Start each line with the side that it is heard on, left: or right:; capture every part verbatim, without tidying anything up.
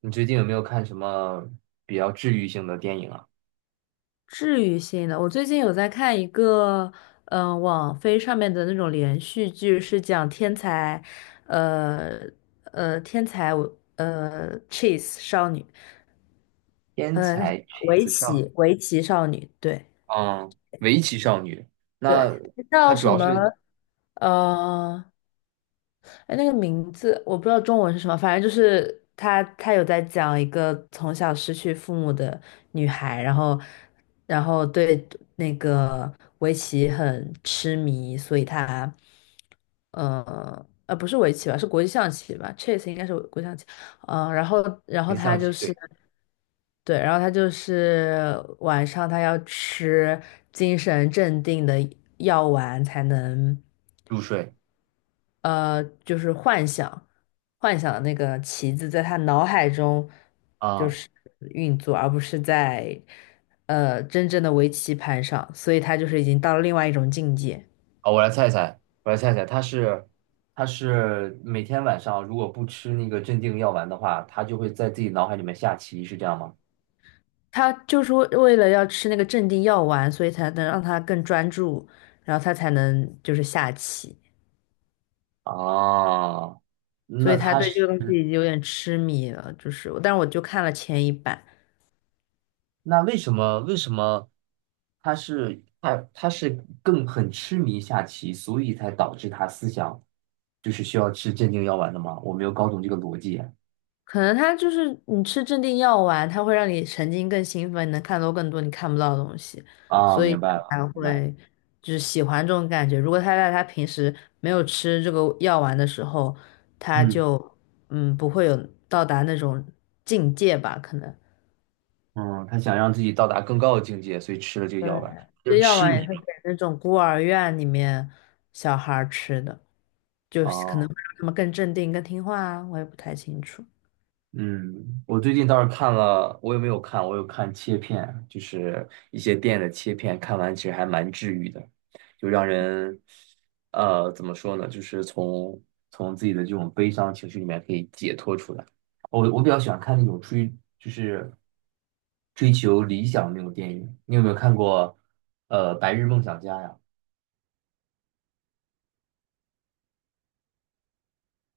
right: 你最近有没有看什么比较治愈性的电影啊？
left: 治愈性的，我最近有在看一个，嗯、网飞上面的那种连续剧，是讲天才，呃呃，天才呃 chess 少女。
right: 天
left: 呃，那是
right: 才 c
left: 围
right: 子 e e s 少，
left: 棋围棋少女。对
right: 嗯，围棋少女。那
left: 对，
right: 它
left: 叫
right: 主
left: 什
right: 要
left: 么？
right: 是
left: 呃，哎，那个名字我不知道中文是什么，反正就是他，他有在讲一个从小失去父母的女孩，然后，然后对那个围棋很痴迷，所以她，呃，呃，不是围棋吧，是国际象棋吧，chess 应该是国际象棋。嗯、呃然后，然后
right: 不
left: 他
right: 象
left: 就
right: 棋？
left: 是
right: 对。
left: 对，然后他就是晚上他要吃精神镇定的药丸才能。
right: 入睡。
left: 呃，就是幻想，幻想的那个棋子在他脑海中就
right: 啊，
left: 是运作，而不是在呃真正的围棋盘上，所以他就是已经到了另外一种境界。
right: 好，我来猜一猜，我来猜一猜，它是它是每天晚上如果不吃那个镇定药丸的话，它就会在自己脑海里面下棋，是这样吗？
left: 他就是为为了要吃那个镇定药丸，所以才能让他更专注，然后他才能就是下棋，
right: 啊，
left: 所
right: 那
left: 以他
right: 它
left: 对这
right: 是。
left: 个东西已经有点痴迷了，就是，但是我就看了前一版。
right: 那为什么为什么他是他他是更很痴迷下棋，所以才导致他思想就是需要吃镇定药丸的吗？我没有搞懂这个逻辑。
left: 可能他就是你吃镇定药丸，它会让你神经更兴奋，你能看到更多你看不到的东西，
right: 啊，
left: 所以
right: 明白了，
left: 它才
right: 明白了，
left: 会就是喜欢这种感觉。如果他在他平时没有吃这个药丸的时候，他
right: 嗯
left: 就嗯不会有到达那种境界吧？可能
right: 嗯，他想让自己到达更高的境界，所以吃了这个
left: 对，
right: 药丸，就是
left: 这药
right: 痴
left: 丸也
right: 迷
left: 是
right: 嘛。
left: 给那种孤儿院里面小孩儿吃的，就是可能
right: 啊。
left: 会让他们更镇定、更听话啊，我也不太清楚。
right: 嗯，我最近倒是看了，我有没有看？我有看切片，就是一些电影的切片，看完其实还蛮治愈的，就让人，呃，怎么说呢？就是从从自己的这种悲伤情绪里面可以解脱出来。我我比较喜欢看那种追，就是追求理想的那种电影。你有没有看过，呃，《白日梦想家》呀？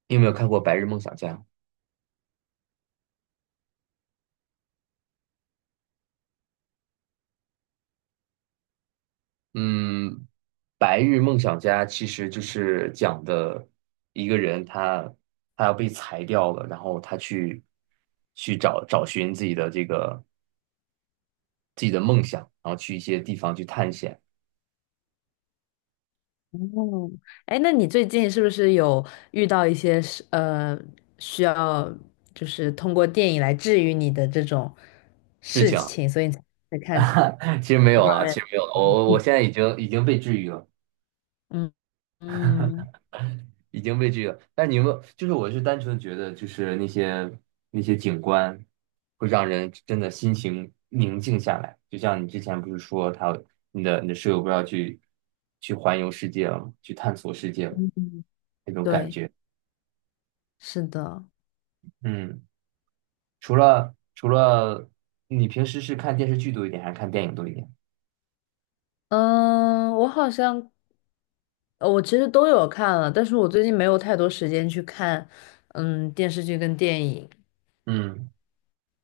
right: 你有没有看过《白日梦想家》？嗯，《白日梦想家》其实就是讲的一个人他，他要被裁掉了，然后他去去找找寻自己的这个自己的梦想，然后去一些地方去探险。
left: 哦，哎，那你最近是不是有遇到一些是呃需要就是通过电影来治愈你的这种
right: 是
left: 事
right: 讲，
left: 情，所以你才会看这
right: 其实没有
left: 方
right: 了，
left: 面
right: 其实没有了，我我我
left: 的？
right: 现在 已经已经被治愈了。
left: 嗯嗯，
right: 已经被这个，但你们就是，我是单纯觉得，就是那些那些景观会让人真的心情宁静下来。就像你之前不是说他你的你的室友不是要去去环游世界了吗，去探索世界了那种感
left: 对，
right: 觉。
left: 是的。
right: 嗯，除了除了你平时是看电视剧多一点，还是看电影多一点？
left: 嗯，我好像呃我其实都有看了，但是我最近没有太多时间去看嗯电视剧跟电影，
right: 嗯，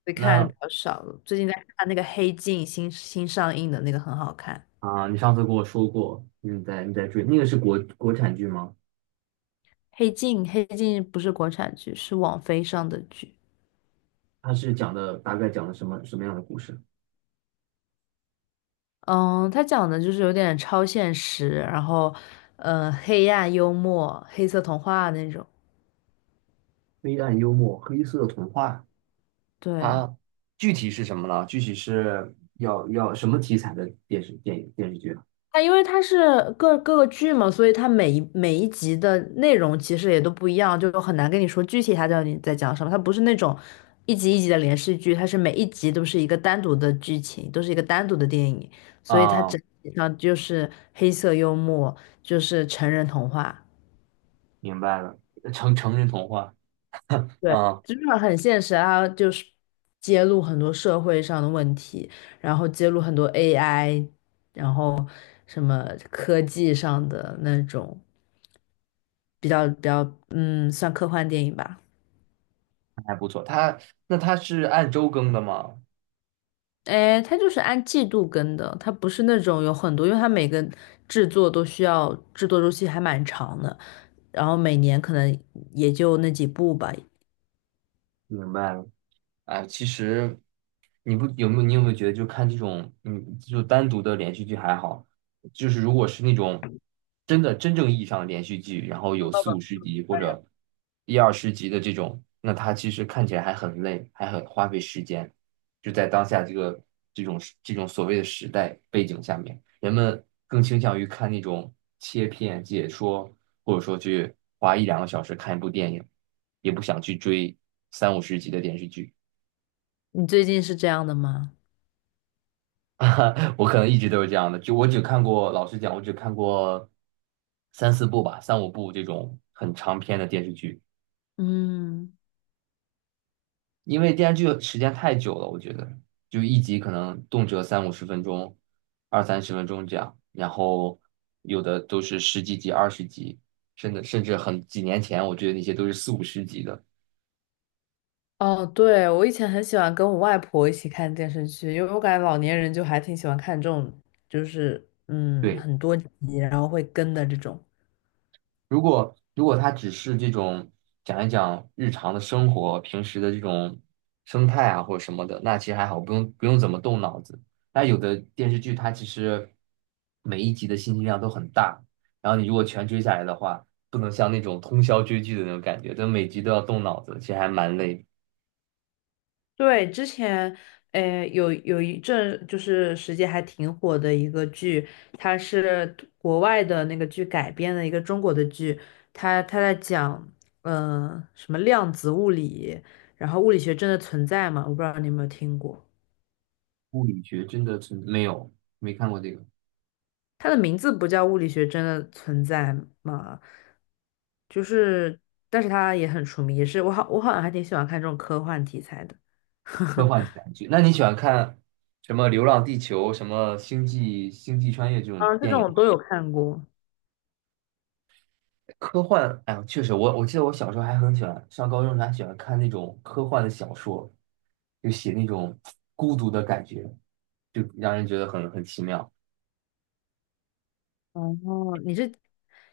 left: 会看的
right: 那
left: 比较少了。最近在看那个《黑镜》，新新上映的那个很好看。
right: 啊、你上次跟我说过你在你在追那个是国国产剧吗？
left: 黑镜，黑镜不是国产剧，是网飞上的剧。
right: 它是讲的大概讲的什么什么样的故事？
left: 嗯，它讲的就是有点超现实，然后，呃，黑暗幽默、黑色童话那种。
right: 黑暗幽默，黑色童话，
left: 对，
right: 它具体是什么呢？具体是要要什么题材的电视电影电视剧
left: 它因为它是各各个剧嘛，所以它每一每一集的内容其实也都不一样，就很难跟你说具体它到底在讲什么。它不是那种一集一集的连续剧，它是每一集都是一个单独的剧情，都是一个单独的电影，所以它
right: 啊？啊，
left: 整体上就是黑色幽默，就是成人童话。
right: 明白了，成成人童话
left: 对，
right: 啊，
left: 真的很现实啊，就是揭露很多社会上的问题，然后揭露很多 A I,然后什么科技上的那种比较比较，嗯，算科幻电影吧。
right: 还不错。它那它是按周更的吗？
left: 哎，它就是按季度更的，它不是那种有很多，因为它每个制作都需要制作周期还蛮长的，然后每年可能也就那几部吧。
right: 明白了。哎，其实你不有没有你有没有觉得，就看这种嗯，就单独的连续剧还好，就是如果是那种真的真正意义上的连续剧，然后有四五十集或者一二十集的这种，那它其实看起来还很累，还很花费时间。就在当下这个这种时这种所谓的时代背景下面，人们更倾向于看那种切片解说，或者说去花一两个小时看一部电影，也不想去追三五十集的电视剧。
left: 你最近是这样的吗？
right: 我可能一直都是这样的，就我只看过，老实讲，我只看过三四部吧，三五部这种很长篇的电视剧，
left: 嗯。
right: 因为电视剧时间太久了，我觉得就一集可能动辄三五十分钟，二三十分钟这样，然后有的都是十几集、二十集，甚至甚至很几年前，我觉得那些都是四五十集的。
left: 哦，对，我以前很喜欢跟我外婆一起看电视剧，因为我感觉老年人就还挺喜欢看这种，就是嗯
right: 对。
left: 很多集，然后会跟的这种。
right: 如果如果他只是这种讲一讲日常的生活、平时的这种生态啊或者什么的，那其实还好，不用不用怎么动脑子。那有的电视剧它其实每一集的信息量都很大，然后你如果全追下来的话，不能像那种通宵追剧的那种感觉，但每集都要动脑子，其实还蛮累。
left: 对，之前呃有有一阵就是时间还挺火的一个剧，它是国外的那个剧改编的一个中国的剧，它它在讲嗯、呃什么量子物理，然后物理学真的存在吗？我不知道你有没有听过。
right: 物理学真的存。没有，没看过这个。
left: 它的名字不叫物理学真的存在吗？就是，但是它也很出名，也是我好我好像还挺喜欢看这种科幻题材的。
right: 科幻题 材剧，那你喜欢看什么《流浪地球》、什么《星际星际穿越》这种
left: 嗯，这
right: 电
left: 种
right: 影？
left: 我都有看过。
right: 科幻，哎呀，确实，我我记得我小时候还很喜欢，上高中时候还喜欢看那种科幻的小说，就写那种孤独的感觉，就让人觉得很很奇妙。
left: 哦，你是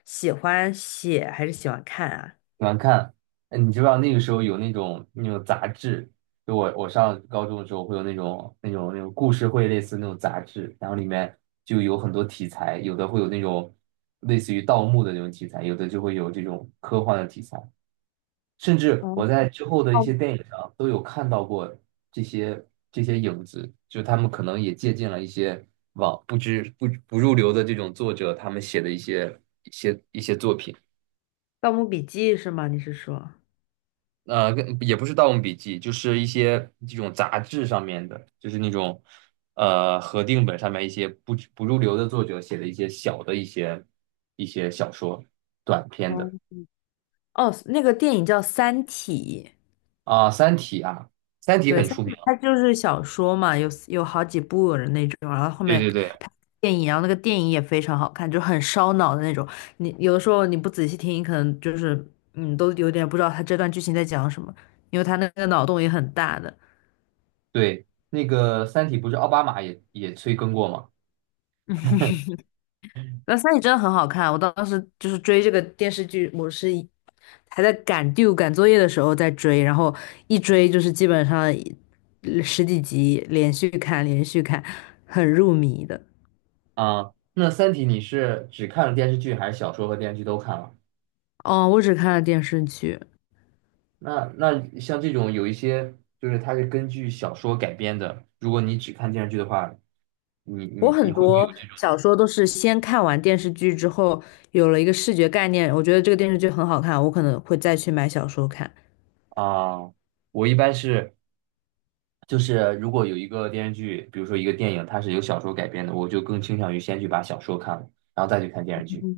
left: 喜欢写还是喜欢看啊？
right: 喜欢看，哎，你知不知道那个时候有那种那种杂志？就我我上高中的时候会有那种那种那种故事会类似那种杂志，然后里面就有很多题材，有的会有那种类似于盗墓的那种题材，有的就会有这种科幻的题材。甚至我
left: 哦，
right: 在之后的一些电影上都有看到过这些这些影子，就他们可能也借鉴了一些网不知不不入流的这种作者他们写的一些一些一些作品，
left: 《盗墓笔记》是吗？你是说？
right: 呃，跟也不是《盗墓笔记》，就是一些这种杂志上面的，就是那种呃合订本上面一些不不入流的作者写的一些小的一些一些小说短篇
left: 哦，
right: 的。
left: 哦，那个电影叫《三体》。
right: 啊，三体》啊，《三体》
left: 对，
right: 很
left: 三
right: 出
left: 体
right: 名，
left: 它就是小说嘛，有有好几部的那种，然后后
right: 对
left: 面
right: 对对。
left: 拍电影，然后那个电影也非常好看，就很烧脑的那种。你有的时候你不仔细听，你可能就是嗯，都有点不知道他这段剧情在讲什么，因为他那个脑洞也很大的。
right: 对，那个《三体》不是奥巴马也也催更过吗？
left: 那三体真的很好看，我当时就是追这个电视剧，我是一还在赶 due 赶作业的时候在追，然后一追就是基本上一十几集连续看，连续看，很入迷的。
right: 啊，那《三体》你是只看了电视剧，还是小说和电视剧都看了？
left: 哦，我只看了电视剧。
right: 那那像这种有一些就是它是根据小说改编的，如果你只看电视剧的话，你
left: 我
right: 你你
left: 很
right: 会不会
left: 多
right: 有这种
left: 小说都是先看完电视剧之后，有了一个视觉概念，我觉得这个电视剧很好看，我可能会再去买小说看。
right: 啊？我一般是就是如果有一个电视剧，比如说一个电影，它是由小说改编的，我就更倾向于先去把小说看了，然后再去看电视剧。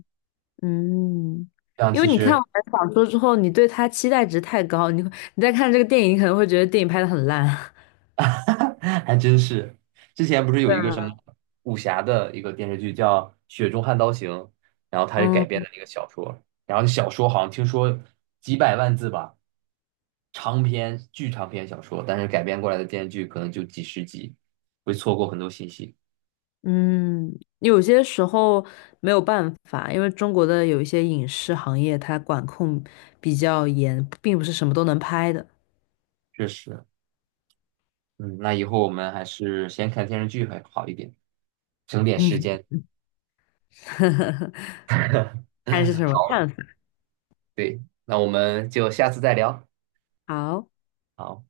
left: 嗯，
right: 这样
left: 因为
right: 其
left: 你看完
right: 实
left: 小说之后，你对它期待值太高，你会你再看这个电影，你可能会觉得电影拍的很烂。
right: 还真是。之前不是有
left: 对
right: 一个什
left: 啊，
right: 么武侠的一个电视剧叫《雪中悍刀行》，然后它 是改编
left: 嗯
right: 的那个小说，然后小说好像听说几百万字吧，长篇巨长篇小说，但是改编过来的电视剧可能就几十集，会错过很多信息。
left: 嗯，有些时候没有办法，因为中国的有一些影视行业它管控比较严，并不是什么都能拍的。
right: 确实，嗯，那以后我们还是先看电视剧还好一点，省点时
left: 嗯，
right: 间。
left: 看是 什么
right: 好，
left: 看法？
right: 对，那我们就下次再聊。
left: 好。
right: 好。